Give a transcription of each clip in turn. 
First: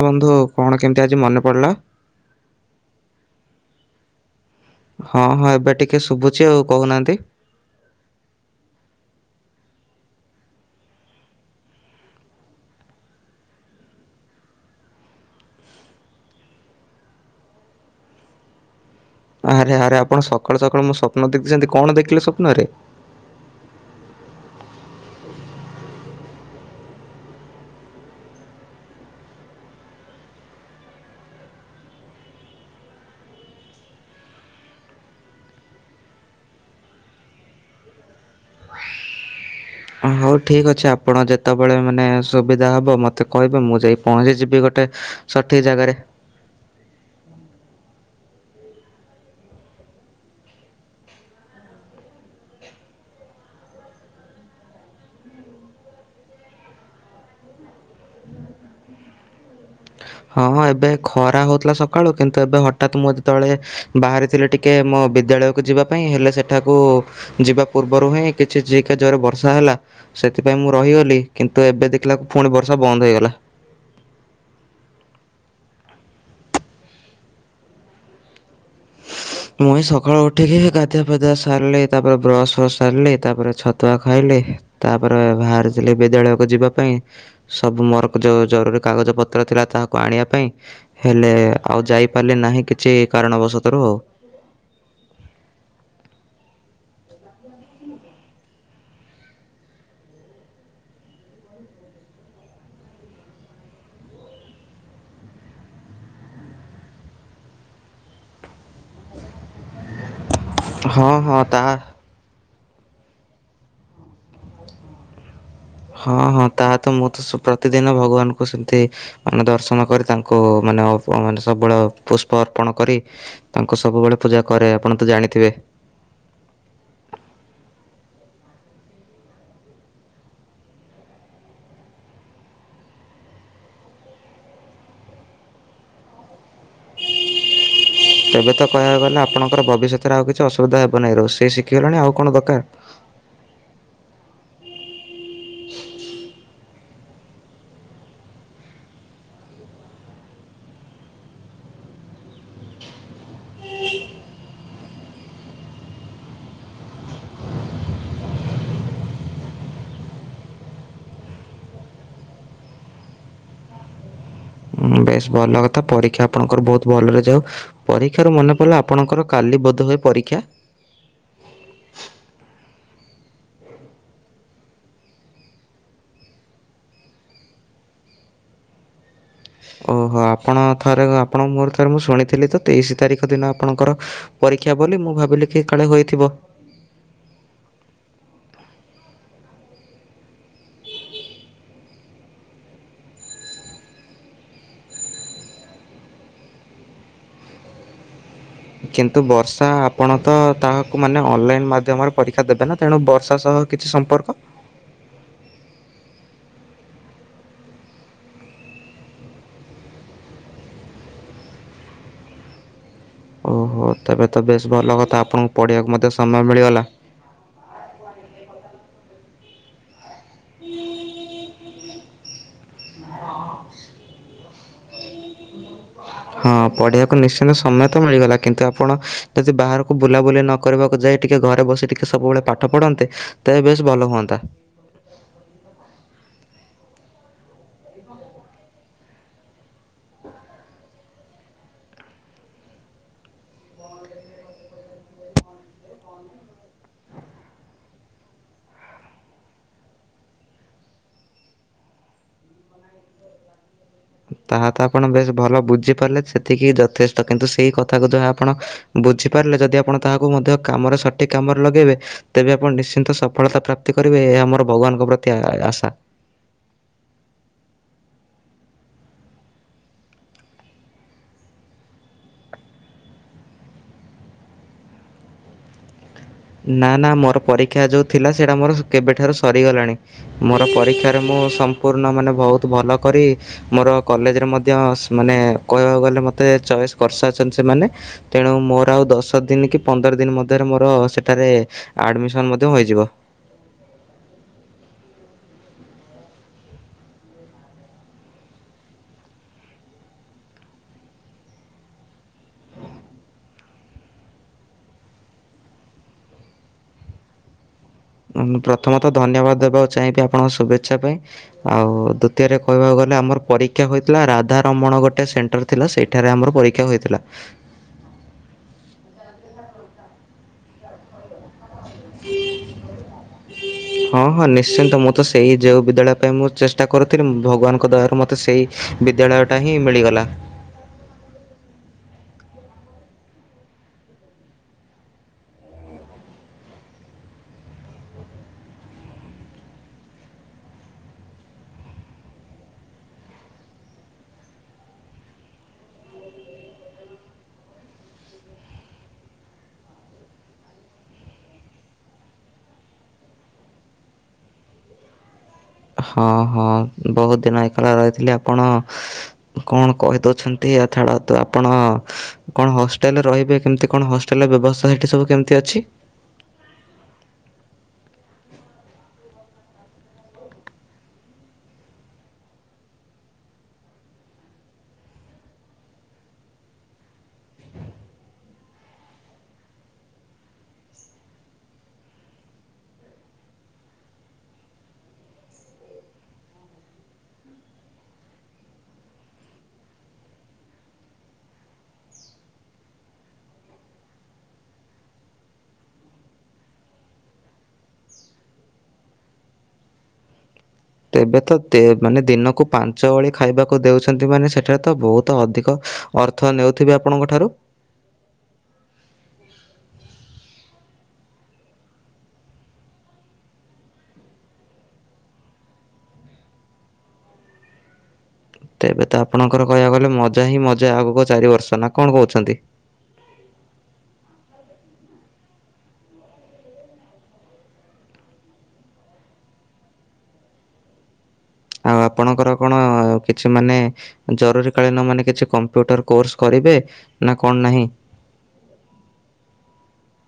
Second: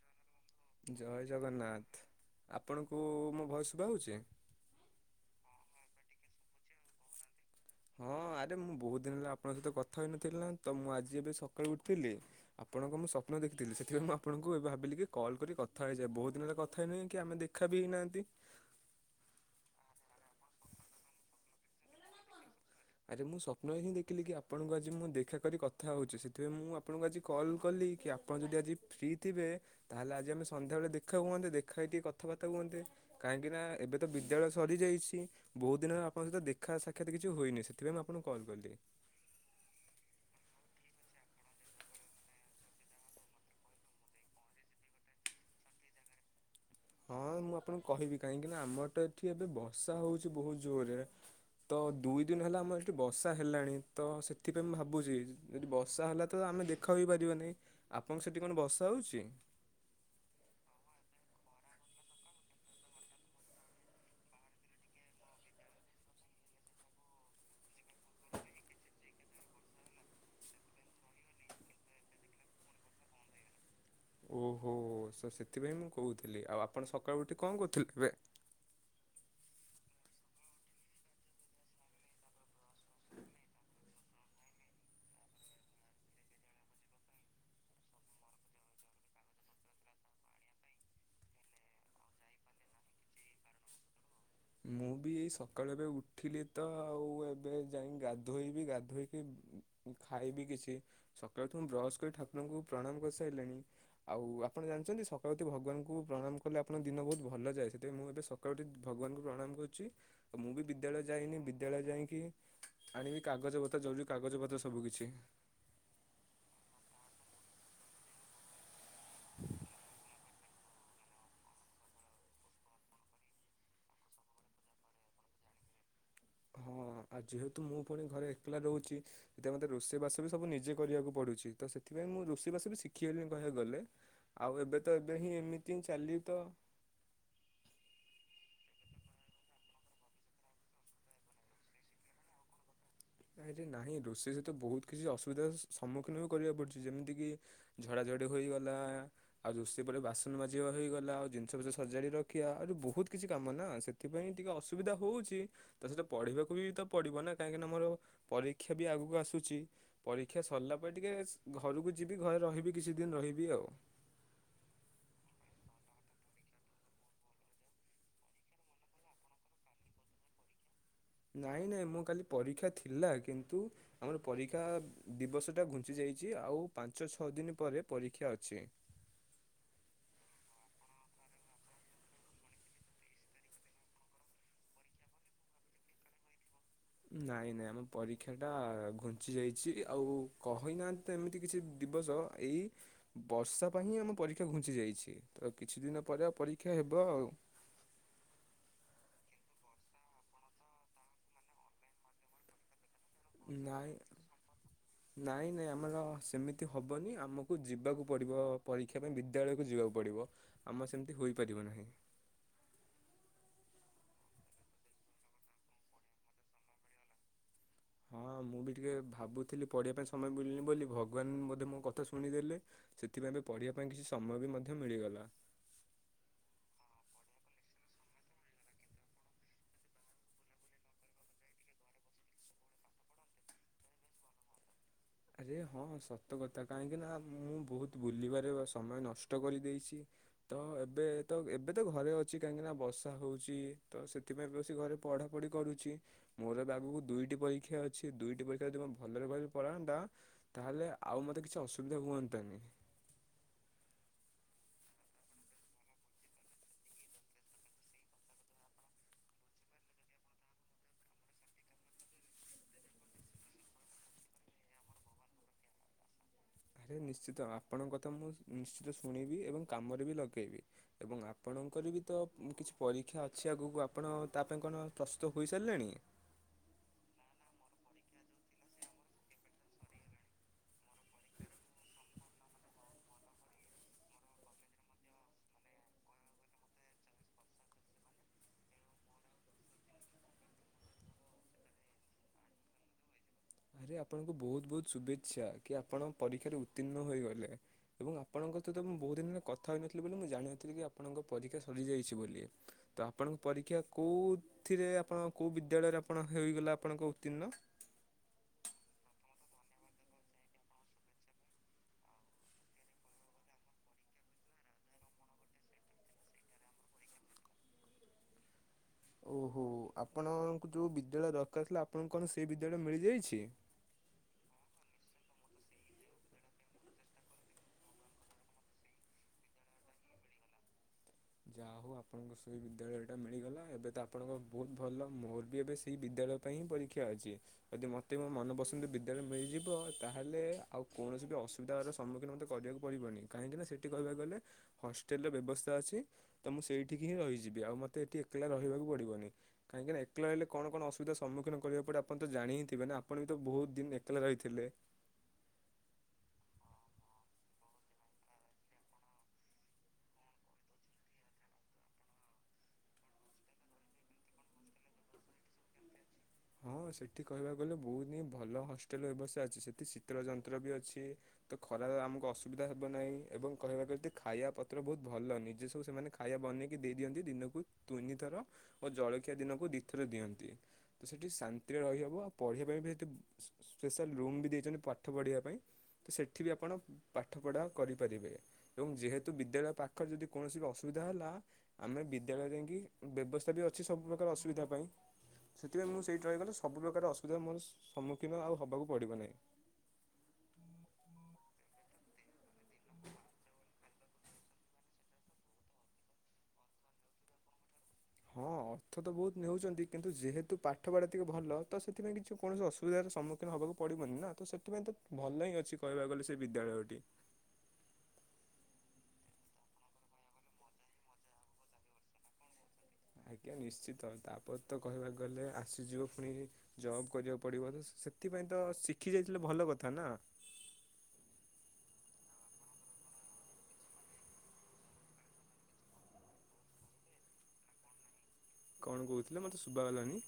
ବନ୍ଧ ଜୟ ଜଗନ୍ନାଥ ଆପଣଙ୍କୁ ମୁଁ ବୟସୁଭ ହେଉଛି। ହଁ ହଁ, ଏବେ ଟିକେ ଶୁଭୁଛି। ଆଉ କହୁନାହାନ୍ତି। ହଁ, ଆରେ ମୁଁ ବହୁତ ଦିନ ହେଲା ଆପଣଙ୍କ ସହିତ କଥା ହେଇନଥିଲି। ତ, ମୁଁ ଆଜି ଏବେ ସକାଳୁ ଉଠଥିଲି। ଆପଣଙ୍କ ମୁଁ ସ୍ୱପ୍ନ ଦେଖିଥିଲି। ସେଥିପାଇଁ ମୁଁ ଆପଣଙ୍କୁ ଏବେ ଭାବିଲି କି କଲ୍ କରି କଥା ହେଇଯାଏ। ବହୁତ ଦିନ ହେଲେ କଥା ହେଇନହି, କି ଆମେ ଦେଖା ବି ହେଇନାହାନ୍ତି। ଆରେ ଆରେ ଆପଣ ସକାଳୁ ସକାଳୁ ମୁଁ ସ୍ୱପ୍ନ ଦେଖିଛନ୍ତି। କଣ ଦେଖିଲେ ସ୍ୱପ୍ନରେ ଆରେ, ମୁଁ ସ୍ୱପ୍ନ ହିଁ ଦେଖିଲି କି ଆପଣଙ୍କୁ ଆଜି ମୁଁ ଦେଖାକ କଥା ହେଉଛି। ସେଥିପାଇଁ ମୁଁ ଆପଣଙ୍କୁ ଆଜି କଲ୍ କଲି କି ଆପଣ ଯଦି ଆଜି ଫ୍ରି ଥିବେ ତାହେଲେ ଆଜି ଆମେ ସନ୍ଧ୍ୟାବେଳେ ଦେଖା ହୁଅନ୍ତେ। ଦେଖା ହେଇକ ଟିକେ କଥାବାର୍ତ୍ତା ହୁଅନ୍ତେ। କାହିଁକି ନା ଏବେ ତ ବିଦ୍ୟାଳୟ ସରିଯାଇଛି। ବହୁତ ଦିନ ଆପଣଙ୍କ ସହିତ ଦେଖା ସାକ୍ଷାତ କିଛି ହୋଇଏନି ସେଥି ତବେ, ମୁଁ ଆପଣଙ୍କୁ କଲ୍ କଲି। ହଉ ଠିକ ଅଛି ଆପଣ ଯେତେବେଳେ ମାନେ ସୁବିଧା ହବ ମତେ କହିବେ। ମୁଁ, ଯାଇ ପହଞ୍ଚିଯିବି ଗୋଟେ ସଠିକ ଜାଗାରେ। ହଁ, ମୁଁ ଆପଣଙ୍କୁ କହିବି କାହିଁକିନା ଆମର ତା ଏଠି ଏବେ ବର୍ଷା ହଉଛି। ବହୁତ ଜୋରରେ ତ ଦୁଇ ଦିନ ହେଲା ଆମର ଏଠି ବର୍ଷା ହେଲାଣି ତ ସେଥିପାଇଁ ମୁଁ ଭାବୁଛି ଯଦି ବର୍ଷା ହେଲା ତ ଆମେ ଦେଖା ହେଇ ପାରିବ। ନାହିଁ ଆପଣଙ୍କ ସେଠି କଣ ବର୍ଷା ହଉଛି? ହଁ, ଏବେ ଖରା ହଉଥିଲା। ସକାଳୁ କିନ୍ତୁ ଏବେ ହଠତ୍ ମୁଁ ଯେ ଯେ ତଳେ ବାହାରିଥିଲି। ଟିକେ ମୋ ବିଦ୍ୟାଳୟକୁ ଯିବା ପାଇଁ ହେଲେ ସେଠାକୁ ଯିବା ପୂର୍ବରୁ ହିଁ କିଛି ଯିକା ଜୋରେ ବର୍ଷା ହେଲା। ସେଥିପାଇଁ ମୁଁ ରହିଗଲି କିନ୍ତୁ ଏବେ ଦେଖିଲା ପୁଣି ବର୍ଷା ବନ୍ଦ ହେଇଗଲା। ଓ ସେଥିପାଇଁ ମୁଁ କହୁଥିଲି। ଆଉ ଆପଣ ସକାଳୁ ଉଠି କଣ କହୁଥିଲେ ଏବେ। ମୁଇଁ ସକାଳୁ ଉଠିକି ଗାଧଆ ପଧଆ ସାରିଲି ତାପରେ ବ୍ରସ୍ ଫସ୍ ସାରିଲି ତାପରେ ଛତୁଆ ଖାଇଲି। ତାପରେ ବାହାରିଥିଲି ବିଦ୍ୟାଳୟକୁ ଯିବା ପାଇଁ ସବୁ ମର୍କ ଯୋଉ ଜରୁରୀ କାଗଜ ପତ୍ର ଥିଲା ତାହାକୁ ଆଣିବା ପାଇଁ ହେଲେ ଆଉ ଯାଇପାରିଲି ନାହିଁ। କିଛି କାରଣବଶ ତ୍ର ମୁଁ, ବି ଏଇ ସକାଳୁ ଏବେ ଉଠିଲି ତ ଆଉ ଏବେ ଯାଇ ଗାଧୋଇବି ଗାଧୋଇକି ଖାଇବି। କିଛି ସକାଳୁ ଉଠ ମୁଁ ବ୍ରସ୍ କରି ଠାକୁରଙ୍କୁ ପ୍ରଣାମ କରିସାରିଲିଣି। ଆଉ ଆପଣ ଜାଣିଛନ୍ତି ସକାଳୁ ଉଠି ଭଗବାନଙ୍କୁ ପ୍ରଣାମ କଲେ ଆପଣଙ୍କ ଦିନ ବହୁତ ଭଲ ଯାଏ ସେଥିପାଇଁ ମୁଁ ଏବେ ସକାଳୁ ଉଠି ଭଗବାନଙ୍କୁ ପ୍ରଣାମ କରୁଛି। ତ, ମୁଁ ବିଦ୍ୟାଳୟ ହଁ ଯାଇନି। ହଁ ତାହା ବିଦ୍ୟାଳୟ ଯାଇକି ଆଣିବି କାଗଜ ପତ୍ର ଯୋଉ ଯଉ କାଗଜ ପତ୍ର ସବୁ କିଛି। ହଁ ହଁ, ତାହା ତ ମୁଁ ତ ପ୍ରତିଦିନ ଭଗବାନଙ୍କୁ ସେମ- ଠିକ୍ ଆମେ ଦର୍ଶନ କରି ତାଙ୍କୁ କୁ ମାନେ ମାନେ ସବୁବେଳେ ପୁଷ୍ପ ଅର୍ପଣ କରି ତାଙ୍କୁ ସବୁବେଳେ ପୂଜା କରେ। ଆପଣ ତ ଜାଣିଥିବେ। ହଁ, ଆଉ ଯେହେତୁ ମୁଁ ପୁଣି ଘରେ ଏକଲା ରହୁଛି। ସେଥି ମୋତେ ରୋଷେଇ ବାସ ବି ସବୁ ନିଜେ କରିବାକୁ ପଡୁଛି। ତ, ସେଥିପାଇଁ ମୁଁ ରୋଷେଇ ବାସ ବି ଶିଖିଗଲି କହିବାକୁ ଗଲେ ଆଉ ଏବେ ତ ଏବେ ହିଁ ଏମିତି ଚାଲି ତ ତେବେ ତ କହିବାକୁ ଗଲେ ଆପଣଙ୍କର ଭବିଷ୍ୟତରେ ଆଉ କିଛି ଅସୁବିଧା ହେବ ନାହିଁ। ରୋଷେଇ ଶିଖିଗଲାଣି ଆଉ କଣ ଦରକାର। ଏ ନାହିଁ ରୋଷେଇରେ ତ ବହୁତ କିଛି ଅସୁ- ସୁବିଧା ସମ୍ମୁଖୀନ ବି କରିବାକୁ ପଡୁଛି। ଯେମିତିକି ଝଡ଼ାଝଡ଼ି ହୋଇଗଲା। ଆଉ ରୋଷେଇ ପରେ ବାସନ ମାଜିବା ହୋଇଇଗଲା। ଆଉ ଜିନିଷ ପଛ ସଜାଡ଼ି ରଖିବା ଆହୁରି ବହୁତ କିଛି କାମ ନା ସେଥିପାଇଁ ଟିକେ ଅସୁବିଧା ହେଉଛି। ତା ସହିତ ପଢ଼ିବାକୁ ବି ତ ପଡ଼ିବ ନା କାହିଁକିନା ଆମର ପରୀକ୍ଷା ବି ଆଗକୁ ଆସୁଛି ପରୀକ୍ଷା ସରିଲା ପରେ ଟିକେ ଘରକୁ ଯିବି। ଘରେ ରହିବି କିଛି ଦିନ ରହିବି ଆଉ। ବେଶ ଭଲ କଥା ପରୀକ୍ଷା ଆପଣଙ୍କର ବହୁତ ଭଲରେ ଯାଉ ପରୀକ୍ଷାରୁ ମନେ ପଡ଼ିଲା ଆପଣଙ୍କର କାଲି ବୋଧ ହୁଏ ପରୀକ୍ଷା। ନାଇଁ ନାଇଁ ମୋ କାଲି ପରୀକ୍ଷା ଥିଲା କିନ୍ତୁ ଆମର ପରୀକ୍ଷା ଦିବର୍ଷ ଟା ଘୁଞ୍ଚି ଯାଇଛି ଆଉ ପାଞ୍ଚ ଛଅ ଦିନ ପରେ ପରୀକ୍ଷା ଅଛି। ଓହୋ ଆପଣ ଥରେ ଆପଣ ମୋର ଥରେ ମୁଁ ଶୁଣିଥିଲି ତ ତେଇଶି ତାରିଖ ଦିନ ଆପଣଙ୍କର ପରୀକ୍ଷା ବୋଲି ମୁଁ ଭାବିଲି କି କାଳେ ହୋଇଥିବ। ନାଇଁ ନାଇଁ ଆମ ପରୀକ୍ଷା ଟା ଘୁଞ୍ଚି ଯାଇଛି। ଆଉ କହିନାହାନ୍ତି ତ ଏମିତି କିଛି ଦିବସ ଏଇ ବର୍ଷା ପାଇଁ ହିଁ ଆମ ପରୀକ୍ଷା ଘୁଞ୍ଚି ଯାଇଛି। ତ କିଛି ଦିନ ପରେ ଆଉ ପରୀକ୍ଷା ହେବ ଆଉ। କିନ୍ତୁ ବର୍ଷା ଆପଣ ତ ତାହାକୁ ମାନେ ଅନଲାଇନ ମାଧ୍ୟମରେ ପରୀକ୍ଷା ଦେବେ ନା। ତେଣୁ ବର୍ଷା ସହ କିଛି ନାଇଁ ସମ୍ପର୍କ। ନାଇଁ ନାଇଁ ଆମର ସେମିତି ହବନି ଆମକୁ ଯିବାକୁ ପଡ଼ିବ ପରୀକ୍ଷା ପାଇଁ ବିଦ୍ୟାଳୟକୁ ଯିବାକୁ ପଡ଼ିବ ଆମ ସେମିତି ହୋଇପାରିବ ନାହିଁ। ଓହୋ ତେବେ ତ ବେଶ ଭଲ କଥା ଆପଣଙ୍କୁ ପଢିବାକୁ ମତେ ସମୟ ମିଳିଗଲା। ହଁ ମୁଁ ବି ଟିକେ ଭାବୁଥିଲି ପଢ଼ିବା ପାଇଁ ମୟ ମିଳୁନି ବୋଲି ଭଗବାନ ବୋଧେ ମୋ କଥା ଶୁଣି ଦେଲେ ସେଥିପାଇଁ ତ ପଢ଼ିବା ପାଇଁ କିଛି ସମୟ ବି ମ ମଧ୍ୟ ମିଳିଗଲା। ହଁ ପଢିବାକୁ ନିଶ୍ଚନ୍ତ ସମୟ ତ ମିଳିଗଲା କିନ୍ତୁ ଆପଣ ଯଦି ବାହାରକୁ ବୁଲାବୁଲି ନ କରିବାକୁ ଯାଇ ଟିକେ ଘରେ ବସି ଟିକେ ସବୁବେଳେ ପାଠ ପଢନ୍ତେ ତେବେ ବେଶ ଭଲ ହୁଅନ୍ତା। ଆରେ ହଁ ସତ କଥା କାହିଁକି ନା ମୁଁ ବୋହୁତ ବୁଲିବାରେ ସମୟ ନଷ୍ଟ କରିଦେଇଛି। ତ ଏବେ ତ ଏବେ ତ ଘରେ ଅଛି କାହିଁକି ନା ବର୍ଷା ହୋଉଚି ତ ସେଥିପାଇଁ ବସି ଘରେ ପଢାପଢ଼ି କରୁଛି ମୋର ଆଗକୁ ଦୁଇଟି ପରୀକ୍ଷା ଅଛି। ଦୁଇଟି ପରୀକ୍ଷା ଯଦି ଭଲରେ ଭଲରେ ପଳାନ୍ତା ତାହେଲେ ଆଉ ମତେ କିଛି ଅସୁବିଧା ହୁଅନ୍ତାନି। ତାହା ତ ଆପଣ ବେଶ ଭଲ ବୁଝିପାରିଲେ ସେତିକି ଯଥେଷ୍ଟ କିନ୍ତୁ ସେଇ କଥାକୁ ଯୋଉ ଆପଣ ବୁଝିପାରିଲେ ଯଦି ଆପଣ ତାହାକୁ ମଧ୍ୟ କାମରେ ସଠିକ କାମରେ ଲଗେଇବେ ତେବେ ଆପଣ ନିଶ୍ଚିନ୍ତ ସଫଳତା ପ୍ରାପ୍ତି କରିବେ ଏହା ଆମର ଭଗବାନଙ୍କ ପ୍ରତି ଆ-ଆଶା। ଆରେ ନିଶ୍ଚିତ ଆପଣଙ୍କ କଥା ମୁଁ ନିଶ୍ଚିତ ଶୁଣିବି ଏବଂ କାମରେ ବି ଲଗେଇବି ଏବଂ ଆପଣଙ୍କର ବି ତ କିଛି ପରୀକ୍ଷା ଅଛି ଆଗକୁ ଆପଣ ତା ପାଇଁ କଣ ପ୍ରସ୍ତୁତ ହୋଇସାରିଲେଣି। ନା ନା ମୋର ପରୀକ୍ଷା ଯୋଉ ଥିଲା ସେଇଟା ମୋର କେବେଠାରୁ ସରିଗଲାଣି ମୋର ପରୀକ୍ଷାରେ ମୁଁ ସମ୍ପୂର୍ଣ୍ଣ ମାନେ ବୋହୁତ ଭଲ କରି ମୋର କଲେଜରେ ମଧ୍ୟ ମାନେ କହିବାକୁ ଗଲେ ମତେ ଚଏସ୍ କରିସାରିଛନ୍ତି ସେମାନେ ତେଣୁ ମୋର ଆଉ ଦଶ ଦିନ କି ପନ୍ଦର ଦିନ ମଧ୍ୟରେ ମୋର ସେ ଥେରେ ଆଡମିସନ ମଧ୍ୟ ହୋଇଯିବ। ଆରେ ଆପଣଙ୍କୁ ବୋହୁତ ବୋହୁତ ଶୁଭେଚ୍ଛା କି ଆପଣ ପରୀକ୍ଷାରେ ଉତ୍ତୀର୍ଣ୍ଣ ହୋଇଗଲେ ଏବଂ ଆପଣଙ୍କ ସହିତ ମୁଁ ବୋହୁତ ଦିନରେ କଥା ହୋଇନଥିଲି ବୋଲି ମୁଁ ଜାଣିନଥିଲି କି ଆପଣଙ୍କ ପରୀକ୍ଷା ସରିଯାଇଛି ବୋଲି। ତ ଆପଣଙ୍କ ପରୀକ୍ଷା କେଉଁଥିରେ ଆପଣ କୌଉ ବିଦ୍ୟାଳୟରେ ଆପଣ ହୋଇଗଲା ଆପଣଙ୍କ ଉତ୍ତୀର୍ଣ୍ଣ? ପ୍ରଥମତଃ ଧନ୍ୟବାଦ ଦେବାକୁ ଚାହିଁବି ଆପଣଙ୍କ ଶୁଭେଚ୍ଛା ପାଇଁ ଆଉ ଦ୍ୱିତୀୟରେ କହିବାକୁ ଗଲେ ଆମର ପରୀକ୍ଷା ହୋଇଥିଲା ରାଧାରମଣ ଗୋଟେ ସେଣ୍ଟର ଥିଲା ସେଇଠାରେ ଆମର ପରୀକ୍ଷା ହୋଇଥିଲା। ଓହୋ ଆପଣଙ୍କୁ ଯୋଉ ବିଦ୍ୟାଳୟର ଙ୍କା ଥିଲା ଆପଣଙ୍କୁ କଁ ସେଇ ବିଦ୍ୟାଳୟ ମିଳିଯାଇଛି? ହଁ ହଁ ନିଶ୍ଚିନ୍ତ ମୁଁ ତ ସେଇ ଯୋଉ ବିଦ୍ୟାଳୟ ପାଇଁ ମୁଁ ଚେଷ୍ଟା କରୁଥିଲି ଭଗବାନଙ୍କ ଦୟାରୁ ମତେ ସେଇ ବିଦ୍ୟାଳୟଟା ହିଁ ମିଳିଗଲା। ଯାହା ହଉ ଆପଣଙ୍କ ସେଇ ବିଦ୍ୟାଳୟଟା ମିଳିଗଲା ଏବେ ତ ଆପଣଙ୍କ ବହୁତ ଭଲ ମୋର ବି ଏବେ ସେଇ ବିଦ୍ୟାଳୟ ପାଇଁ ହିଁ ପରୀକ୍ଷା ଅଛି, ଯଦି ମୋତେ ମୋ ମନପସନ୍ଦ ବିଦ୍ୟାଳୟ ମିଳିଯିବ ତାହେଲେ ଆଉ କୌଣସି ବି ଅସୁବିଧାର ସମ୍ମୁଖୀନ ମୋତେ କରିବାକୁ ପଡ଼ିବନି, କାହିଁକିନା ସେଇଠି କହିବାକୁ ଗଲେ ହଷ୍ଟେଲର ବ୍ୟବସ୍ଥା ଅଛି ତ ମୁଁ ସେଇଠିକି ହିଁ ରହିଯିବି ଆଉ ମତେ ଏଠି ଏକଲା ରହିବାକୁ ପଡିବନି, କାହିଁକିନା ଏକଲା ରହିଲେ କଣ କଣ ଅସୁବିଧା ସମ୍ମୁଖୀନ କରିବାକୁ ପଡେ ଆପଣ ତ ଜାଣି ହିଁ ଥିବେ ନା, ଆପଣ ବି ତ ବହୁତ ଦିନ ଏକଲା ରହିଥିଲେ। ହଁ ହଁ ବହୁତ ଦିନ ଏକଲା ରହିଥିଲି ଆପଣ କଣ କହିଦଉଛନ୍ତି ଆଉ ଛାଡନ୍ତୁ ଆପଣ କଣ ହଷ୍ଟେଲରେ ରହିବେ କେମତି କଣ ହଷ୍ଟେଲ ବ୍ୟବସ୍ଥା ସେଠି ସବୁ କେମିତି ଅଛି? ହଁ ସେଠି କହିବାକୁ ଗଲେ ବହୁତ ହିଁ ଭଲ ହଷ୍ଟେଲ ବ୍ୟବସ୍ଥା ଅଛି, ସେଠି ଶୀତଳ ଯନ୍ତ୍ର ବି ଅଛି, ତ ଖରା ଆମକୁ ଅସୁବିଧା ହେବ ନାହିଁ ଏବଂ କହିବାକୁ ଗଲେ ତ ଖାଇବା ପତ୍ର ବହୁତ ଭଲ ନିଜେ ସବୁ ସେମାନେ ଖାଇବା ବନେଇକି ଦେଇଦିଅନ୍ତି ଦିନକୁ ତିନିଥର ଓ ଜଳଖିଆ ଦିନକୁ ଦିଥର ଦିଅନ୍ତି, ତ ସେଠି ଶା ନ୍ତିରେ ରହିହେବ ଆଉ ପଢ଼ିବା ପାଇଁ ବି ସେଠି ସ୍ପେ-ସ୍ପେଶାଲ୍ ରୁମ୍ ବି ଦେଇଛନ୍ତି ପାଠ ପଢ଼ିବା ପାଇଁ ତ ସେଠି ବି ଆପଣ ପାଠ ପଢ଼ା କରିପାରିବେ, ଏବଂ ଯେହେତୁ ବିଦ୍ୟାଳୟ ପାଖ ଯଦି କୌଣସି ବି ଅସୁବିଧା ହେଲା ଆମେ ବିଦ୍ୟାଳୟ ଯାଇକି ବ୍ୟବସ୍ଥା ବି ଅଛି ସବୁପ୍ରକାର ଅସୁବିଧା ପାଇଁ, ସେଥିପାଇଁ ମୁଁ ସେଇଠି ରହିଗଲେ ସୁ ସବୁ ପ୍ରକାର ଅସୁବିଧା ମୁଁ ସ-ସମ୍ମୁଖୀନ ଆଉ ହବାକୁ ପଡ଼ିବ ନାହିଁ। ଏବେ ତ ମାନେ ଦିନକୁ ପାଞ୍ଚ ଓଳି ଖାଇବାକୁ ଦେଉଛନ୍ତି ମାନେ ସେଠାରେ ତ ବହୁତ ଅଧିକ ଅର୍ଥ ନେଉଥିବେ ଆପଣଙ୍କ ଠାରୁ? ହଁ ଅର୍ଥ ତ ବହୁତ ନେଉଛନ୍ତି କିନ୍ତୁ ଯେହେତୁ ପାଠପଢ଼ା ଟିକେ ଭଲ ତ ସେଥିପାଇଁ କିଛି କୌଣସି ଅସୁବିଧାର ସମ୍ମୁଖୀନ ହେବାକୁ ପଡ଼ିବନି ନା ତ ସେଥିପାଇଁ ତ ଭଲ ହିଁ ଅଛି କହିବାକୁ ଗଲେ ସେ ବିଦ୍ୟାଳୟଟି। ତେବେ ତ ଆପଣଙ୍କର କହିବାକୁ ଗଲେ ମଜା ହିଁ ମଜା ଆଗକୁ ଚାରି ବର୍ଷ ନା କଣ କହୁଛନ୍ତି। ଆଜ୍ଞା ନିଶ୍ଚିତ ତାପରେ ତ କହିବାକୁ ଗଲେ ଆସିଯିବ ପୁଣି ଜବ୍ କରିବାକୁ ପଡିବ ସେଥିପାଇଁ ତ ଶିଖି ଯାଇଥିଲେ ଭଲ କଥା ନା। ଆଉ ଆପଣଙ୍କର କଣ କିଛି ମାନେ ଜରୁରୀ କାଳୀନ ମାନେ କିଛି କମ୍ପ୍ୟୁଟର କୋର୍ସ କରିବେ ନା କଣ ନାହିଁ? କଣ କହୁଥିଲେ ମତେ ଶୁଭା ଗଲାନି?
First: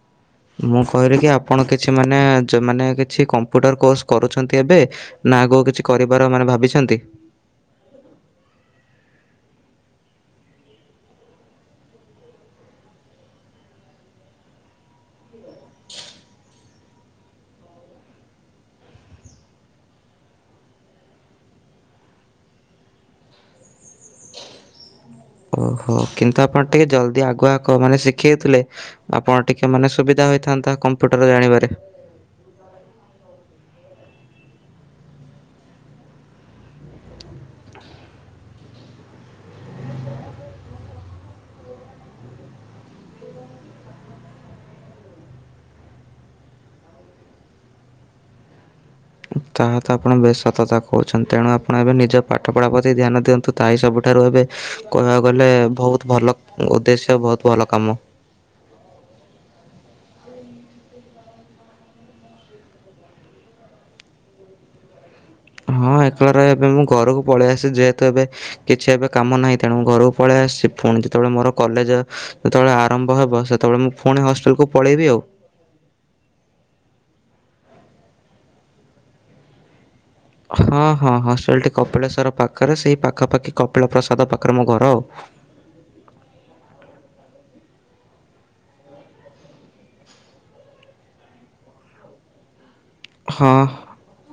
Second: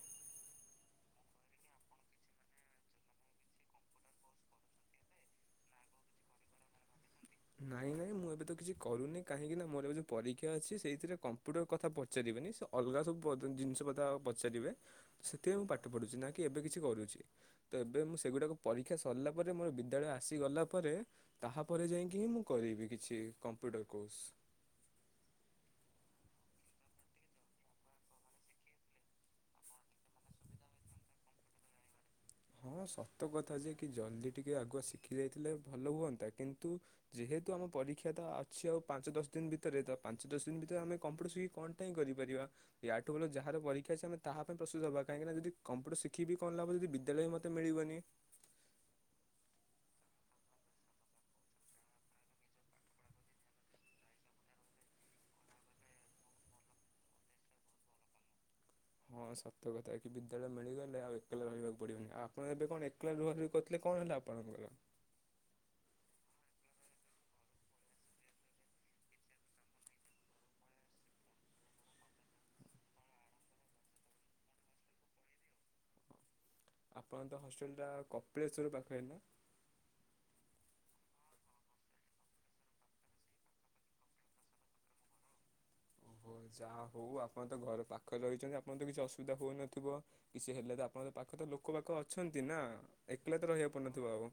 ମୁଁ କହିଲି କି ଆପଣ କିଛି ମାନେ ମାନେ କିଛି କମ୍ପ୍ୟୁଟର କୋର୍ସ କରୁଛନ୍ତି ଏବେ ନା ଆଗକୁ କିଛି କରିବାର ମାନେ ଭାବିଛନ୍ତି? ନାଇଁ ନାଇଁ ମୁଁ ଏବେ ତ କିଛି କରୁନି କାହିଁକି ନା ମୋର ଏବେ ଯେଉଁ ପରୀକ୍ଷା ଅଛି ସେଇଥିରେ କମ୍ପ୍ୟୁଟର କଥା ପଚାରିବେନି ସେ ଅଲଗା ସବୁ ଜିନିଷ କଥା ପଚାରିବେ ସେଥିପାଇଁ ମୁଁ ପାଠ ପଢ଼ୁଛି ନା କି ଏବେ କିଛି କରୁଛି ତ ଏବେ ମୁଁ ସେଗୁଡ଼ାକ ପରୀକ୍ଷା ସରିଲା ପରେ ମୋର ବିଦ୍ୟାଳୟ ଆସିଗଲା ପରେ ତାହାପରେ ଯାଇକି କି ମୁଁ କରିବି କିଛି କମ୍ପ୍ୟୁଟର କୋର୍ସ। ଓହୋ କିନ୍ତୁ ଆପଣ ଟିକେ ଜଲ୍ଦି ଆଗୁଆଗ ମାନେ ଶିଖେଇଥିଲେ ଆପଣ ଟିକେ ମାନେ ସୁବିଧା ହୋଇଥାନ୍ତା କମ୍ପ୍ୟୁଟର ଜାଣିବାରେ। ହଁ ସତ କଥା ଯେ କି ଜଲ୍ଦି ଟିକେ ଆଗୁଆ ଶିଖି ଯାଇଥିଲେ ଭଲ ହୁଅନ୍ତା କିନ୍ତୁ ଯେହେତୁ ଆମ ପରୀକ୍ଷା ତ ଅଛି ଆଉ ପାଞ୍ଚ ଦଶ ଦିନ ଭିତରେ ତ ପାଞ୍ଚ ଦଶ ଦିନ ଭିତରେ ଆମେ କମ୍ପ୍ୟୁଟର ଶିଖିକି କଣଟା ହଁ କରିପାରିବା ୟାଠୁ ବୋଲ ଯାହାର ପରୀକ୍ଷା ଅଛି ଆମେ ତାହା ପାଇଁ ପ୍ରସ୍ତୁତ ହବା କାହିଁକିନା ଯଦି କମ୍ପୁଟର ଶିଖି କଣ ଲାଭ ଯଦି ଦେଲେ ବି ମୋତେ ମିଳିବନି। ତାହା ତ ଆପଣ ବେଶ ସତ କଥା କହୁଛନ୍ତି ତେଣୁ ଆପଣ ଏବେ ନିଜ ପାଠ ପଢା ପ୍ରତି ଧ୍ୟାନ ଦିଅନ୍ତୁ ତାହାହିଁ ସବୁଠାରୁ ଏବେ କହିବାକୁ ଗଲେ ବହୁତ ଭଲ ଉଦ୍ଦେଶ୍ୟ ବହୁତ ଭଲ କାମ। ହଁ ସତ୍ୟ କଥା କି ବିଦ୍ୟାଳୟ ମିଳିଗଲେ ଆଉ ଏକଲା ରହିବାକୁ ପଡିବନି ଆପଣ ଏବେ କଣ ଏକଲା ରୁହା ରୁହି କରିଥିଲେ କଣ ହେଲା ଆପଣଙ୍କର? ହଁ ଏକଲା ରହିବା ପାଇଁ ଏବେ ମୁଁ ଘରକୁ ପଳେଇ ଆସିଛି ଯେହେତୁ ଏବେ କିଛି ଏବେ କାମ ନାହିଁ ତେଣୁ ମୁଁ ଘରକୁ ପଳେଇ ଆସିଛି ପୁଣି ଯେତେବେଳେ ମୋର କଲେଜ ଯେତେବେଳେ ଆରମ୍ଭ ହେବ ସେତେବେଳେ ମୁଁ ପୁଣି ହଷ୍ଟେଲକୁୁ ପଳେଇବି ଆଉ। ଆପଣ ତ ହଷ୍ଟେଲ ଟା କପିଳେଶ୍ଵର ପାଖରେ ନା? ହଁ ହଁ ହଷ୍ଟେଲଟି କପିଳେଶ୍ୱର ପାଖରେ ସେଇ ପାଖାପାଖି କପିଳ ପ୍ରସାଦ ପାଖରେ ମୋ ଘର ଆଉ। ଓହୋ ଯାହା ହଉ ଆପଣ ତ ଘର ପାଖରେ ରହିଛନ୍ତି। ଆପଣ ତ କିଛି ଅସୁବିଧା ହଉନଥିବ କିଛି ହେଲେ ତ ଆପଣଙ୍କ ପାଖ ତ ଲୋକ ପାଖ ଅଛନ୍ତି ନା ଏକଲା ତ ହଁ ରହିବାକୁ ପଡୁନଥିବ ଆଉ।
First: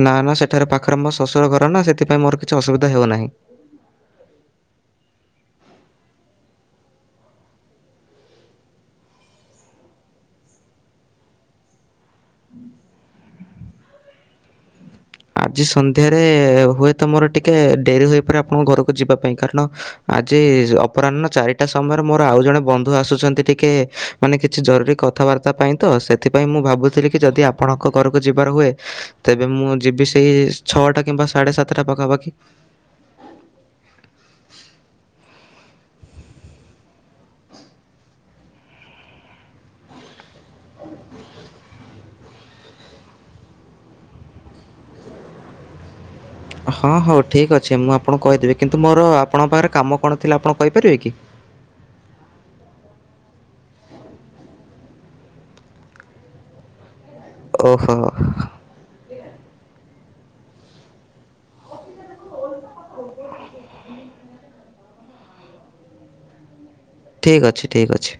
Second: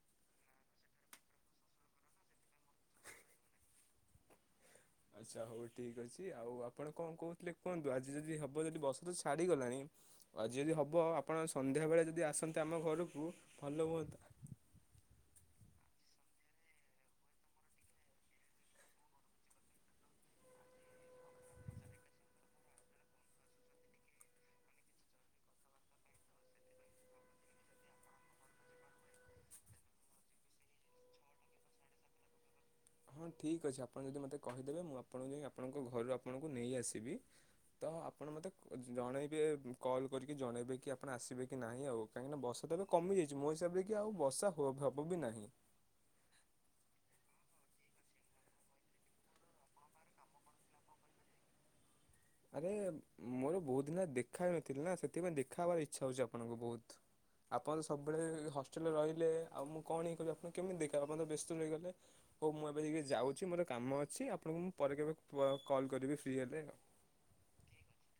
ନା ନା ସେଠାରେ ପାଖରେ ମୋ ଶଶୁର ଘର ନା ସେଥିପାଇଁ ମୋର କିଛି ଅସୁବିଧା ହେଉନାହିଁ। ଆଚ୍ଛା ହଉ ଠିକ ଅଛି ଆଉ ଆପଣ କଣ କହୁଥିଲେ କୁହନ୍ତୁ ଆଜି ଯଦି ହବ ଯଦି ବସ ତ ଛାଡିଗଲାଣି ଆଜି ଯଦି ହବ ଆପଣ ସନ୍ଧ୍ୟା ବେଳେ ଯଦି ଆସନ୍ତେ ଆମ ଘରକୁ ଭଲ ହୁଅନ୍ତା। ଆଜି ସନ୍ଧ୍ୟାରେ ହୁଏ ତ ମୋର ଟିକେ ଡେରି ହୋଇପାରେ ଆପଣଙ୍କ ଘରକୁ ଯିବା ପାଇଁ କାରଣ ଆଜି ଅପରାହ୍ନ ଚାରିଟା ସମୟରେ ମୋର ଆଉ ଜଣେ ବନ୍ଧୁ ଆସୁଛନ୍ତି ଟିକେ ମାନେ କିଛି ଜରୁରୀ କଥାବାର୍ତ୍ତା ପାଇଁ ତ ସେଥିପାଇଁ ମୁଁ ଭାବୁଥିଲି କି ଯଦି ଆପଣଙ୍କ ଘରକୁ ଯିବାର ହୁଏ ତେବେ ମୁଁ ଯିବି ସେଇ ଛଅଟା କିମ୍ବା ସାଢ଼େ ସାତଟା ପାଖାପାଖି ହଁ ଠିକ୍ ଅଛି ଆପଣ ଯଦି ମତେ କହିଦେବେ ମୁଁ ଆପଣଙ୍କୁ ଯାଇ ଆପଣଙ୍କ ଘରୁ ଆପଣଙ୍କୁ ନେଇ ଆସିବି ତ ଆପଣ ମତେ ଜଣେଇବେ କଲ୍ କରିକି ଜଣେଇବେ କି ଆପଣ ଆସିବେ କି ନାହିଁ ଆଉ କାହିଁକିନା ବର୍ଷା ତ ଏବେ କମିଯାଇଛି ମୋ ହିସାବରେ କି ଆଉ ବର୍ଷା ହବ ବି ନାହିଁ। ହଁ ହଉ ଠିକ୍ ଅଛି ମୁଁ ଆପଣଙ୍କୁ କହିଦେବି କିନ୍ତୁ ମୋର ଆପଣଙ୍କ ପାଖରେ କାମ କଣ ଥିଲା ଆପଣ କହିପାରିବେ କି? ଆରେ ମୋର ବହୁତ ଦିନ ଦେଖା ହେଇନଥିଲି ନା ସେଥିପାଇଁ ଦେଖା ହବାର ଇଚ୍ଛା ହଉଛି ଆପଣଙ୍କୁ ବହୁତ। ଆପଣ ଓହୋ ସବୁବେଳେ ହଷ୍ଟେଲରେ ରହିଲେ ଆଉ ମୁଁ କଣ ହେଇ କରିବି ଆପଣଙ୍କୁ କେମିତି ଦେଖିକରିଵି ଆପଣତ ବ୍ୟସ୍ତ ରହିଗଲେ ହଉ ମୁଁ ଏବେ ଯଏ ଯାଉଛି ମୋର କାମ ଅଛି ଆପଣଙ୍କୁ ମୁଁ ପରେ କେବେ କଲ କରିବି ଫ୍ରି ହେଲେ ଆଉ। ଠିକ ଅଛି ଠିକ ଅଛି।